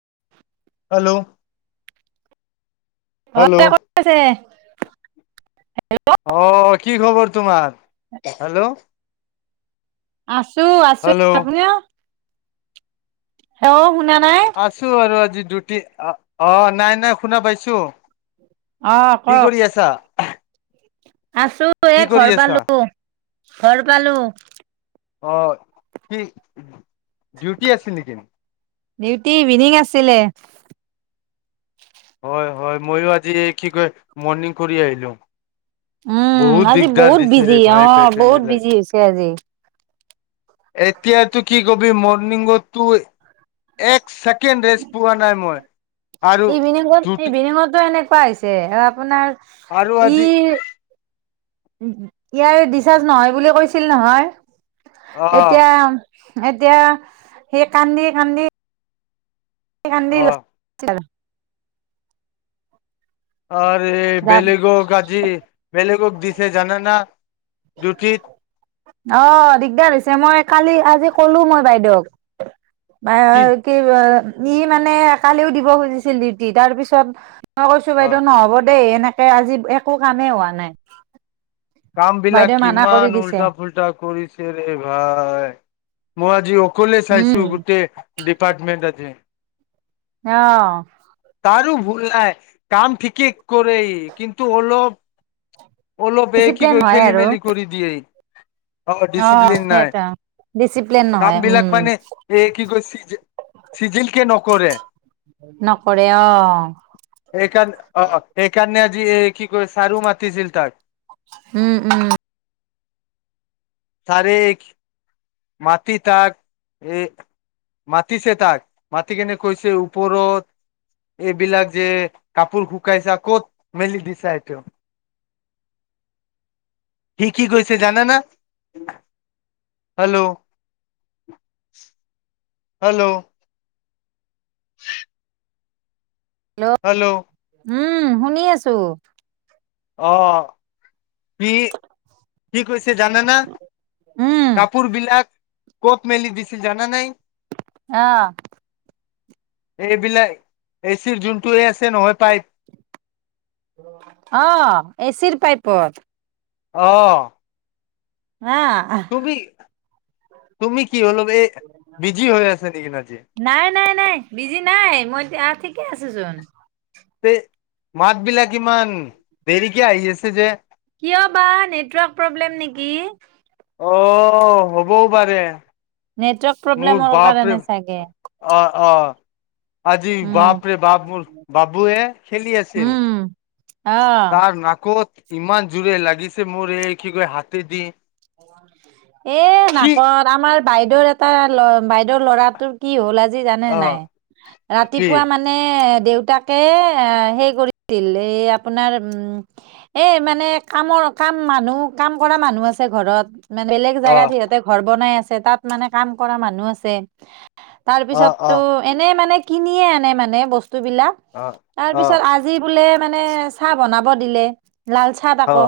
[inaudible] Hello অ' এ কত আছে? আহ কি খবৰ তোমাৰ? হেল্ল' আছো আছো হেল্ল' আপুনি? অ' শুনা নাই। আছো আৰু আজি ডউটি অ' অ' নাই নাই শুনা পাইছো। অ', কি কওক। কৰি আছা? আছো এ কি কৰি ঘৰ আছা পালো ঘৰ পালো। অ' কি ডিউটি আছিল নেকি? ডিউটি ইভিনিং আছিলে। হয় হয় মইো আজি কি কয় মৰ্ণিং কৰি আহিলো। উম, বহুত আজি দিগদাৰ বহুত দিশেৰে বিজি ভাই অ', ফেচন বহুত বিলাক। বিজি হৈছে আজি। এতিয়াতো কি কবি মৰ্ণিঙতো এক ছেকেণ্ড ৰেষ্ট পোৱা নাই মই আৰু পাইছে আৰু আপোনাৰ আৰু হাজ ইয়াৰে ডিচাৰ্জ নহয় বুলি কৈছিল নহয়, অ এতিয়া এতিয়া সেই কান্দি কান্দি অ [unintelligible] আৰু বেলেগ ক আজি বেলেগ দিছে জানা না? অ' দিগদাৰ হৈছে মই কালি আজি কলো মই বাইদেক। কি ই মানে কালিও দিব খুজিছিল উতি তাৰ পিছত মই কৈছো অ বাইদেউ নহ'ব দেই, এনেকে আজি একো কামেই হোৱা নাই। কামবিলাক বাইদেউ মানা কৰি কিমান দিছে উল্টা ফুল্টা কৰিছে ৰে ভাই। মই আজি অকলে উম চাইছোঁ গোটেই ডিপাৰটমেন্ট আজি। অহ। তাৰো ভুল নাই, কাম ঠিকেই কৰে সি কিন্তু অলপ অলপ এই কি ডিচিপ্লিন কৰে, হয় খেলি আৰু মেলি কৰি দিয়ে সি। অ' ডিচিপ্লিন নাই ডিচিপ্লিন কাম নহয় বিলাক উম মানে এই কি কৰিছ যে চিগিল নকৰে, নকৰে অ সকাৰ অ' সকাৰ এ কি কয় চাৰু মাতিছিল তাক। উম উম। তাৰিখ মাট তাক এ মাতিছে তাক। মাতি কেনে কৈছে ওপৰত এইবিলাক যে কাপোৰ শুকাইছা ক'ত মেলি দিছা এইটো। কি কি কৈছে জানা না। হেল্ল'। [unintelligible] হেল্ল'। [unintelligible] হেল্ল'। উম, শুনি আছোঁ। অহ', অহ' কি কি কৈছে জানে না। উম কাপোৰবিলাক ক'ত মেলি দিছিল জানা না‌ সি। অহ। এইবিলাক, এচিৰ যোনটোৱেই আছে নহয় পাইপ অহ, এচিৰ পাইপত। অহ। আ হা। তুমি কি হ'ল। এই বিজি হৈ আছে নেকি আজি। নাই নাই নাই বিজি নাই, মই আহ ঠিকে আছোচোন। তে মাতবিলাক ইমান দেৰিকে আহি আছে যে। কিয় বা নেটৱৰ্ক প্ৰব্লেম নেকি অহ, হ'বও পাৰে। নেটৱৰ্ক মোৰ প্ৰব্লেমৰ বাপৰে। কাৰণে চাগে অহ', অহ'। আজি উম বাপৰে বাপ মোৰ বাবুৱে খেলি আছিল। উম আহ তাৰ নাকত ইমান জোৰে লাগিছে, মোৰ এই কি কয় হাতেদি। এ সি নাকত, আমাৰ বাইদেউৰ এটা ল বাইদেউ বাইদেউৰ ল'ৰাতোৰ কি হ'ল আজি জানে নে অ নাই, কি ৰাতিপুৱা মানে দেউতাকে সেই কৰিছিল, এই আপোনাৰ এই মানে কামৰ কাম মানুহ, কাম কৰা মানুহ আছিল। ঘৰত মানে বেলেগ অ জেগাত সিহঁতে ঘৰ বনাই আছে, তাত মানে কাম কৰা মানুহ আছে। অ তাৰপিছতটো অ এনে মানে কিনিয়ে আনে মানে বস্তু বস্তুবিলাক অ অ তাৰপিছত আজি বোলে মানে চাহ বনাব দিলে। লাল চাহ অ আকৌ,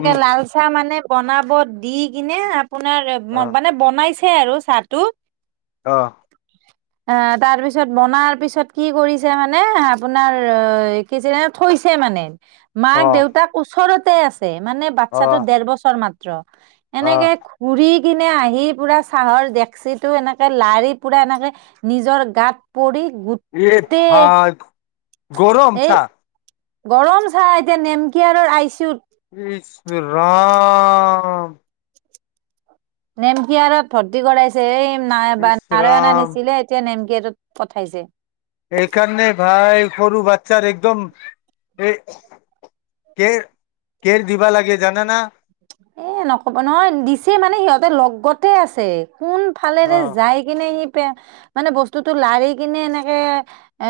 উম লাল চাহ মানে বনাব দি কিনে আপোনাৰ অ মানে, বনাইছে আৰু চাহটো। অহ। অ, তাৰপিছত বনাৰ পিছত কি কৰিছে মানে, আপোনাৰ অহ কি আছিলে কৈছে মানে, অ মাক-দেউতাক ওচৰতে আছে মানে অ বাচ্ছাতটো দেৰ বছৰ মাত্ৰ। অ এনেকে ঘুৰি কিনে আহি, পুৰা চাহৰ ডেক্সিটো এনেকে লাৰি পুৰা এনেকে নিজৰ গাত পৰি এই গোটেই ভাই, গৰম এই চাহ। গৰম চাহ, এতিয়া নেমকিয়াৰৰ আইচি ইউত ইচ ৰাম নেমকিয়াৰত ভৰ্তি কৰাইছে এই ইচ ন নাৰায়ণ আ ৰাম নিছিলে এতিয়া নেম গেটত পঠাইছে। পিকচাৰ্ছৰ একদম এই কেৰ কেৰ দিবা লাগে জানানা এ নক'ব নহয় দিছে, মানে সিহঁতে লগতে আছে। কোনফালেৰে যায় কিনে সি [unintelligible] মানে বস্তুটো লাৰি কিনে এনেকে এ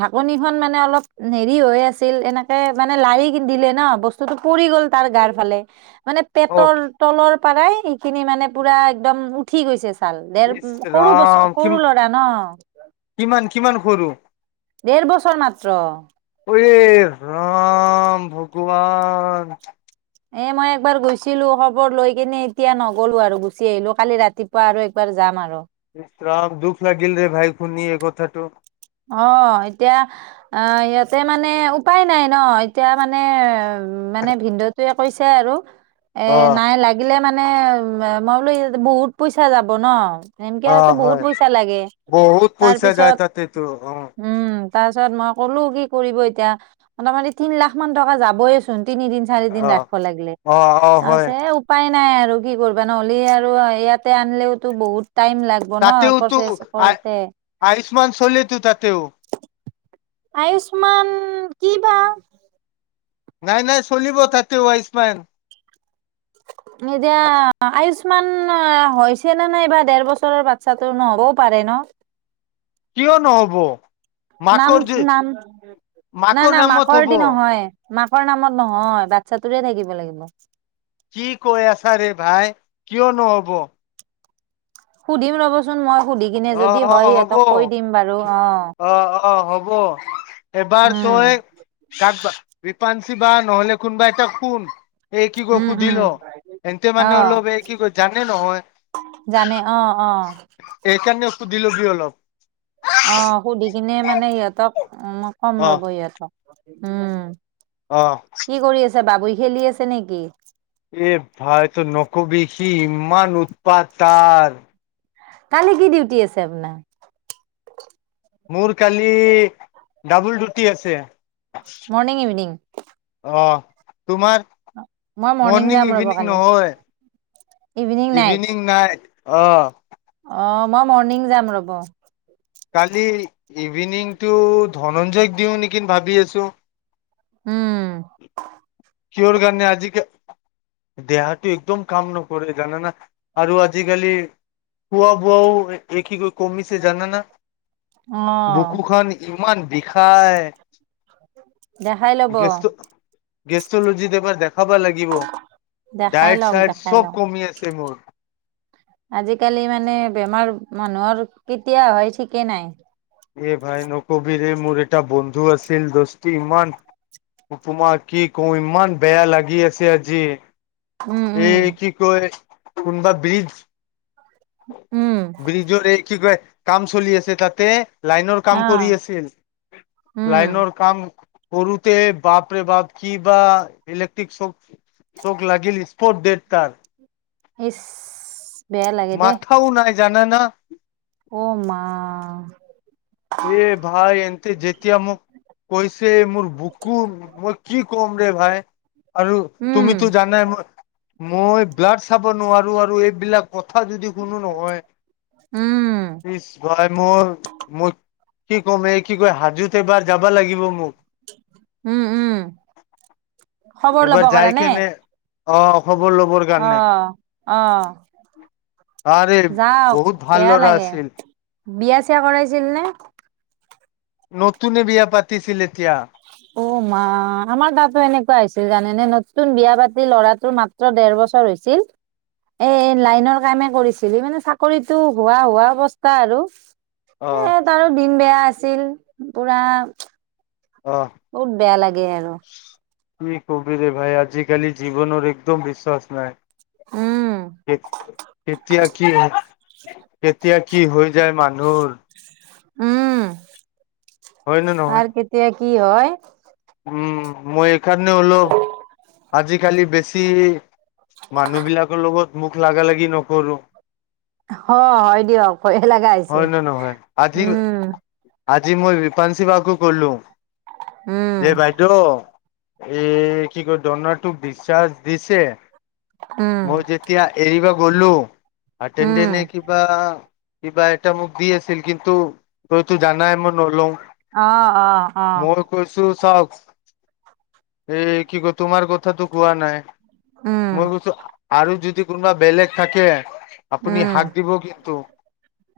ঢাকনিখন মানে অলপ হে দেৰি হৈ আছিল। এনেকে মানে লাৰি দিলে ন, বস্তুটো পৰি গ'ল তাৰ গাৰ ফালে। মানে অ পেটৰ তলৰ পৰাই, সেইখিনি মানে পুৰা একদম উঠি গৈছে। চাল। দেৰ ইছ সৰু বছৰ, ৰাম কি সৰু ল'ৰা ন। কিমান কিমান সৰু? দেৰ বছৰ মাত্ৰ ঐ ৰাম ভগৱান। এ মই একবাৰ গৈছিলো, খবৰ লৈ কেনে এতিয়া নগলো আৰু গুচি আহিলো, কালি ৰাতিপুৱা আৰু একবাৰ যাম আৰু ৰাম দুখ লাগিল ৰে ভাই খোনি এই কথাটো। অ' এতিয়া ইয়াতে মানে উপায় নাই ন এতিয়া মানে উম, মানে ভিনন্দটোৱে কৈছে আৰু এ অ নাই লাগিলে মানে। মানে মই বোলো বহুত পইচা যাব ন। অ নেমকেয়াৰ টো বহুত হয় পইচা লাগে বহুত তাৰ পইচা যায় পিছত তাতেতো অ উম। উম, তাৰ পিছত মই ক'লো কি কৰিব এতিয়া মোটামুটি তিন লাখ মান টকা যাবয়েচোন। তিনি দিন চাৰি দিন অ ৰাখিব লাগিলে অ অ হয় আ উপায় নাই আৰু কি কৰিবা নহ'লে আৰু ইয়াতে আনিলওতো বহুত। টাইম লাগব ন তাতেও তো প্ৰচেছ আ কৰোতে আয়ুস্মান চলে তো তাতেও। আয়ুচমান কি বা। নাই নাই চলিব তাতে আয়ুচমান। নিদিয়া আয়ুচমান। আয়ুচমান হৈছে না বা ডেৰ বাচ্ছা টো নহ'বও পাৰে ন। কিয় নহ'ব। নাম মাকৰ যে নাম নাই না নামত মাকৰ হ'ব দি নহয়। মাকৰ নামত নহয় বাচ্ছাটোৰে থাকিব লাগিব। কি কৈ আছা ৰে ভাই কিয় নহ'ব। সুধিম ৰ'বচোন, মই সুধি কিনে অ', যদি হয় অ', হ'ব সিহঁতক কৈ দিম বাৰু অ'। অ', অ', হ'ব এবাৰ উম, তই কাক বিপাঞ্চি বা নহ'লে কোনবা এটাক খুন এই কি কয় উম, উম, সুধিলৰ এন্ততে মানে অ', অলপ এই কি কয় জানে নহয়। জানে অ' অ' সুধ ল'বি অলপ অ' সুধি কিনে মানে সিহঁতক কম ৰ'ব সিহঁতক, উম। অহ' বাবুৰি খেলি আছে নেকি? এ ভাইতো নকবি কি ইমান উৎপাত তাৰ। কালি কি ডিউটি আছে আপোনাৰ। মোৰ কালি ডাবল ডিউটি আছে। মৰ্ণিং ইভিনিং অহ' তোমাক মই মৰ্ণিং মৰ্নিং যাম ৰ'ব ইভিনিং কালি নহয় ইভিনিং নাইট অহ' অ' মই মৰ্ণিং যাম ৰ'ব। কালি ইভিনিংতটো ধনঞ্জয়ক দিওঁ নেকি ভাবি আছো। উম, কিহৰ কাৰনে আজি দেহাটো একদম কাম নকৰে জানানা আৰু আজিকালি কোৱা বোৱাও একি কৈ কমিছে জানা না? অ', বুকুখন ইমান বিষাই দেখাই লব গেষ্টলজিত এবাৰ দেখাব লাগিব। দেখাই ডায়েট লওক, চায়ট দেখাই চ'ব লওক। কমি আছে মোৰ। আজিকালি মানে বেমাৰ মানুহৰ কেতিয়া হয় ঠিকেই নাই। এ ভাই নকবিৰৰে মোৰ এটা বন্ধু আছিল দষ্টি ইমান তোমাক কি কওঁ ইমান বেয়া লাগি আছে আজি উম, উম, এই কি কয় কোনোবা ব্ৰিজ। উম, ব্ৰিজৰ এই কি কয় কাম চলি আছে তাতে লাইনৰ কাম কৰি অ', আছিল, উম, লাইনৰ কাম সৰুতে বাপৰে বাপ কি বা ইলেক্ট্ৰিক চ'ক চোক লাগিল স্পট ডেথ তাৰ। ইচ বেয়া লাগে দেই। মাথাও নাই জানানা অ', মা এ ভাই এনতে যতিয়া মোক কৈছে মোৰ বুকু, মই কি কম ৰে ভাই? আৰু উম, তুমিতো জানাই মই মই ব্লাড চাব নোৱাৰো। আৰু এইবিলাক কথা যদি কোনো উম, নহয় ইচ ভাই মোৰ মোৰ কি ক'ম এই কি কয় হাজোত এবাৰ যাবা লাগিব মোক উম, উম, খবৰ এবাৰ ল'ব যাই কাৰনে? কিনে অ খবৰ ল'বৰ কাৰণে অ', অ', আৰে যাওক বহুত ভাল বেয়া ল'ৰা লাগে আছিল বিয়া চিয়া কৰাইছিল নে? নতুনে বিয়া পাতিছিল এতিয়া। অ', মা আমাৰ তাতো এনেকুৱা হৈছিল জানেনে নতুন বিয়া পাতি ল'ৰাটোৰ মাত্ৰ দেৰ বছৰ চৰ হৈছিল এ লাইনৰ কামে কৰিছিলি মানে চাকৰিটো হোৱা হোৱা অৱস্থা আৰু। অহ এ তাৰো দিন বেয়া আছিল পুৰা অহ বহুত বেয়া লাগে আৰু। কি কবিৰে ভাই আজিকালি জীৱনৰ একদম বিশ্বাস নাই। উম এতিয়া কি এতিয়া কি হৈ যায় মানুহৰ। উম, হয় নে নহয় কাৰ কেতিয়া কি হয়। উম, মই এইকাৰণে হ'লো, আজিকালি বেছি মানুহ বিলাকৰ লগত মুখ লাগালাগি নকৰো। অ', হয় দিয়ক ভয়ে লাগা হৈছে, হয় নে নহয় আজি উম, আজি মই ৰিপানশি বাকো ক'লো, উম যে বাইদেউ এ কি কয় দৰনাটোক ডিছচাৰ্জ দিছে, উম মই তেতিয়া এৰিব গ'লো, উম [unintelligible] কিবা কিবা এটা মোক দি আছিল কিন্তু তইতো জানাই মই নলওঁ। অ', অ', অ'। চাওঁক, এই কি কয় তোমাৰ কথাটো কোৱা নাই। উম মই কৈছোঁ আৰু যদি কোনোবা বেলেগ থাকে আপুনি উম হাক দিব কিন্তু।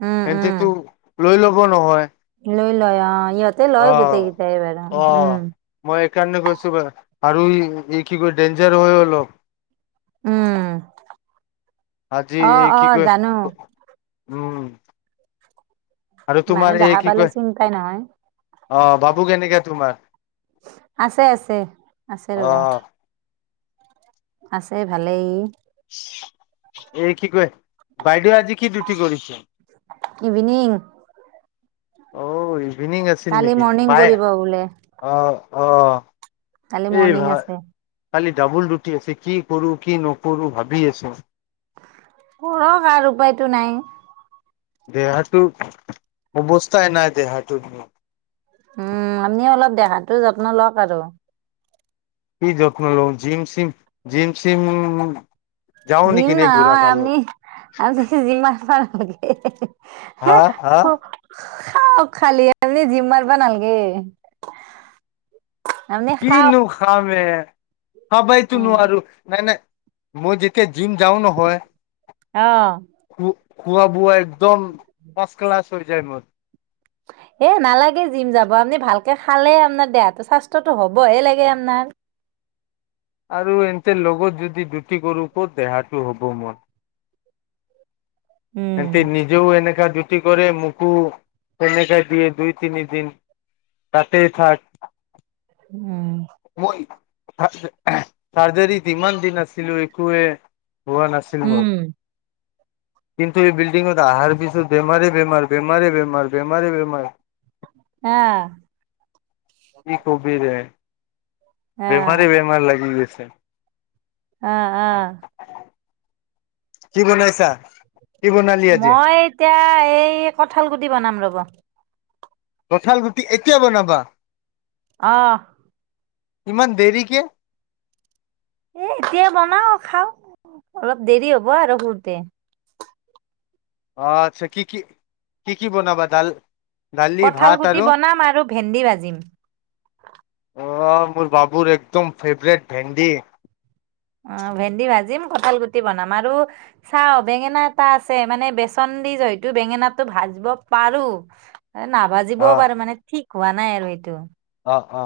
উম, উম, সেহতেতো লৈ ল'ব নহয়। লৈ লয় অ' ইহঁতে লয় গোটেই আহ কেইটাই বাৰু, উম। সেইকাৰণে কৈছোঁ বা, আৰু এই কি কয় ডেঞ্জাৰ হৈ অলপ। উম, আজি অ- এই অ, কি কয় জানো। উম। আৰু তোমাৰ মানুহ এই দেখা কি পালে কয় চিন পাই নহয়। অ' ভাবু কেনেকা তোমাৰ? আছে আছে, আছে ৰ'ব। অ আছে ভালেই। এই কি কয়, বাইদউ আ আজি কি ডিউটি কৰিছে? ইভিনিং অ', ইভিনিং আছিল কালি নেকি, মৰ্ণিং বাই কৰিব বোলে অ', অ'। কালি এই মৰ্ণিং ভা আছে। কালি ডাবুল ডুটি আছে কি কৰো কি নকৰো ভাবি আছো। কৰক আৰু উপায়টো নাই। দেহাটোৰ, অৱস্থাই নাই দেহাটোৰ উম, আপনি অলপ দেহাটো যত্ন লওঁক আৰু। কি যত্ন ল'ম? জিম-চিম, জিম-চিম জিম নহয় আপনি [unintelligible] হা? হা? খাওঁক খালি, আপনি জিম মাৰবা নালাগে। কিনো খামে এ? খাবাইতো উম, নোৱাৰো। নাই-নাই মই যেতিয়া জিম যাওঁ নহয় অ'। খো খোৱা বোৱা একদম, ফাষ্ট ক্লাছ হৈ যায় মোৰ। এ নালাগে জিম যাব। আপুনি ভালকে খালে আপোনাৰ দেহাটো স্বাস্থ্যতটো হ'বহে লাগে আপনাৰ। আৰু এনতে লগত যদি ডুটি কৰোঁ ক'ত দেহাটো হ'ব মোৰ। এনতে উম, নিজেও এনেকা ডুটি কৰি মুকু, কেনেকা দিয়ে দুই তিনিদিন। তাতেই থাক। উম, মই চাৰ্জাৰীত ইমান দিন আছিলো একোৱে হোৱা নাছিল মোৰ। উম, কিন্তু এই বিল্ডিংত আহাৰ পিছত বেমাৰে-বেমাৰ-বেমাৰে-বেমাৰ-বেমাৰে-বেমাৰ। [unintelligible] হা। কি কবি ৰে, আহ, বেমাৰে-বেমাৰ লাগি গৈছে। আহ, আহ। কি বনাইছা? কি বনালি আজি মই এতিয়া এই কঠাল গুটি বনাম ৰ'ব। কঁঠাল গুটি এতিয়া বনাবা আহ। ইমান দেৰিক? এ এতিয়া বনাও খাওঁ। অলপ দেৰি হ'ব আৰু শুতে আচ্ছা কি-কি কি কি বনাবা? দাল দালি কঁঠাল ভাত গুটি আৰু বনাম আৰু ভেন্দি ভাজিম। অ, ' মোৰ বাবুৰ একদম ফেভৰেট ভেন্দি। অ, ' ভেন্দি ভাজিম কঁঠাল গুটি বনাম আৰু চাও বেঙেনা এটা আছে। মানে বেচন হয়টো বেঙেনাটো ভাজিব পাৰো নাবাজিবও অ পাৰো মানে ঠিক হোৱা নাই আৰু এইটো। অ অ